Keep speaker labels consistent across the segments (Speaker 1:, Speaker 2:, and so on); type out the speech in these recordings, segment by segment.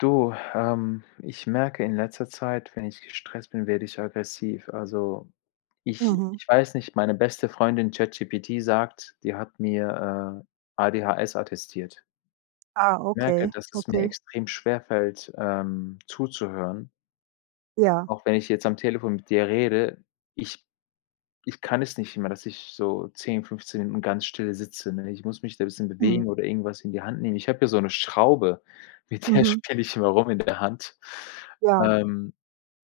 Speaker 1: Du, ähm, ich merke in letzter Zeit, wenn ich gestresst bin, werde ich aggressiv. Also, ich
Speaker 2: Mhm.
Speaker 1: ich weiß nicht, meine beste Freundin ChatGPT sagt die hat mir, äh, ADHS attestiert.
Speaker 2: Ah,
Speaker 1: Merke,
Speaker 2: okay,
Speaker 1: dass es mir
Speaker 2: okay.
Speaker 1: extrem schwerfällt, ähm, zuzuhören.
Speaker 2: Ja.
Speaker 1: Auch wenn ich jetzt am Telefon mit dir rede, ich ich kann es nicht immer, dass ich so 10, 15 Minuten ganz still sitze, ne? Ich muss mich da 'n bisschen
Speaker 2: Mhm.
Speaker 1: bewegen oder irgendwas in die Hand nehmen. Ich habe hier so 'ne Schraube, mit der
Speaker 2: Mhm.
Speaker 1: spiele ich immer rum in der Hand.
Speaker 2: Ja.
Speaker 1: Ähm,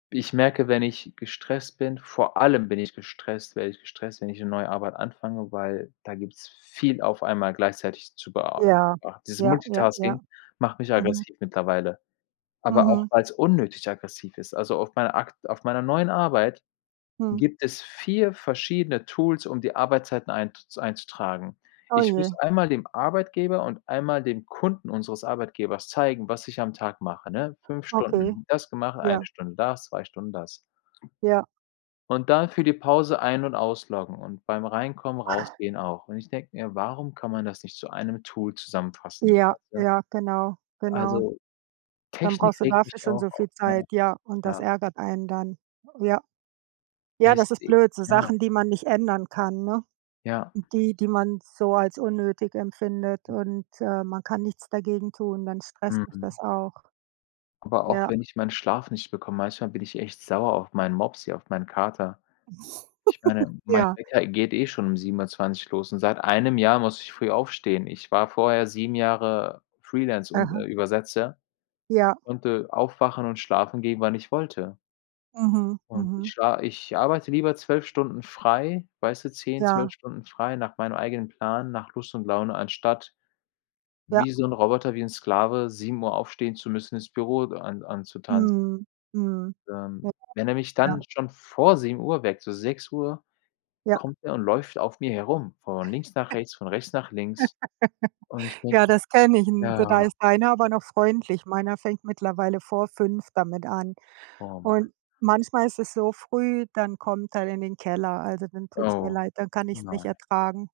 Speaker 1: ich merke, wenn ich gestresst bin vor allem bin ich gestresst werde ich gestresst, wenn ich 'ne neue Arbeit anfange, weil da gibt's viel auf einmal gleichzeitig zu bea
Speaker 2: Ja,
Speaker 1: be Dieses
Speaker 2: ja, ja, ja.
Speaker 1: Multitasking macht mich
Speaker 2: Mhm.
Speaker 1: aggressiv mittlerweile. Aber auch,
Speaker 2: Mhm.
Speaker 1: weil's unnötig aggressiv ist. Also auf meiner akt auf meiner neuen Arbeit
Speaker 2: Hm.
Speaker 1: gibt es 4 verschiedene Tools, um die Arbeitszeiten einzu einzutragen.
Speaker 2: Oh
Speaker 1: Ich muss
Speaker 2: je.
Speaker 1: einmal dem Arbeitgeber und einmal dem Kunden unseres Arbeitgebers zeigen, was ich am Tag mache, ne? 5
Speaker 2: Okay.
Speaker 1: Stunden das gemacht, 1
Speaker 2: Ja.
Speaker 1: Stunde das, 2 Stunden das.
Speaker 2: Ja.
Speaker 1: Und dann für die Pause ein und ausloggen und beim Reinkommen, Rausgehen auch. Und ich denke mir: „Warum kann man das nicht zu 1 zusammenfassen?"
Speaker 2: Ja,
Speaker 1: Weißt du?
Speaker 2: ja, genau, genau.
Speaker 1: Also,
Speaker 2: Dann
Speaker 1: Technik
Speaker 2: brauchst du
Speaker 1: regt
Speaker 2: dafür
Speaker 1: mich
Speaker 2: schon
Speaker 1: auch
Speaker 2: so
Speaker 1: auf,
Speaker 2: viel
Speaker 1: ja.
Speaker 2: Zeit, ja, und das
Speaker 1: Ja.
Speaker 2: ärgert einen dann. Ja. Ja,
Speaker 1: Echt,
Speaker 2: das ist
Speaker 1: i
Speaker 2: blöd, so
Speaker 1: ja.
Speaker 2: Sachen, die man nicht ändern kann, ne?
Speaker 1: Ja.
Speaker 2: Die, die man so als unnötig empfindet, und, äh, man kann nichts dagegen tun. Dann stresst dich das
Speaker 1: Mhm.
Speaker 2: auch.
Speaker 1: Aber auch
Speaker 2: Ja.
Speaker 1: wenn ich meinen Schlaf nicht bekomme manchmal bin ich echt sauer auf meinen Mopsi, auf meinen Kater. Ich meine, mein
Speaker 2: Ja.
Speaker 1: Wecker geht eh schon um 7:20 los und seit 1 Jahr muss ich früh aufstehen. Ich war vorher 7 Jahre Freelance und,
Speaker 2: Aha.
Speaker 1: äh, Übersetzer
Speaker 2: Ja.
Speaker 1: konnte aufwachen und schlafen gehen, wann ich wollte.
Speaker 2: Mhm,
Speaker 1: Und ich
Speaker 2: mhm.
Speaker 1: schla ich arbeite lieber 12 Stunden frei weißt du, 10, 12
Speaker 2: Ja.
Speaker 1: Stunden frei nach meinem eigenen Plan, nach Lust und Laune, anstatt
Speaker 2: Ja.
Speaker 1: wie so 'n Roboter, wie 'n Sklave, 7:00 aufstehen zu müssen, ins Büro an anzutanzen.
Speaker 2: Mhm, mhm.
Speaker 1: Ähm, wenn er
Speaker 2: [unintelligible]
Speaker 1: mich
Speaker 2: Ja.
Speaker 1: dann schon vor 7:00 weckt so 6:00
Speaker 2: Ja.
Speaker 1: kommt er und läuft auf mir herum, von links nach rechts, von rechts nach links, und ich denke
Speaker 2: Ja, das kenne ich
Speaker 1: mir:
Speaker 2: n da
Speaker 1: „Ja."
Speaker 2: ist deiner aber noch freundlich. Meiner fängt mittlerweile vor 5:00 damit an
Speaker 1: Oh, Mann.
Speaker 2: und manchmal ist es so früh, dann kommt er in den Keller. Also, dann tut's mir
Speaker 1: Oh,
Speaker 2: leid, dann kann ich's nicht
Speaker 1: nein.
Speaker 2: ertragen.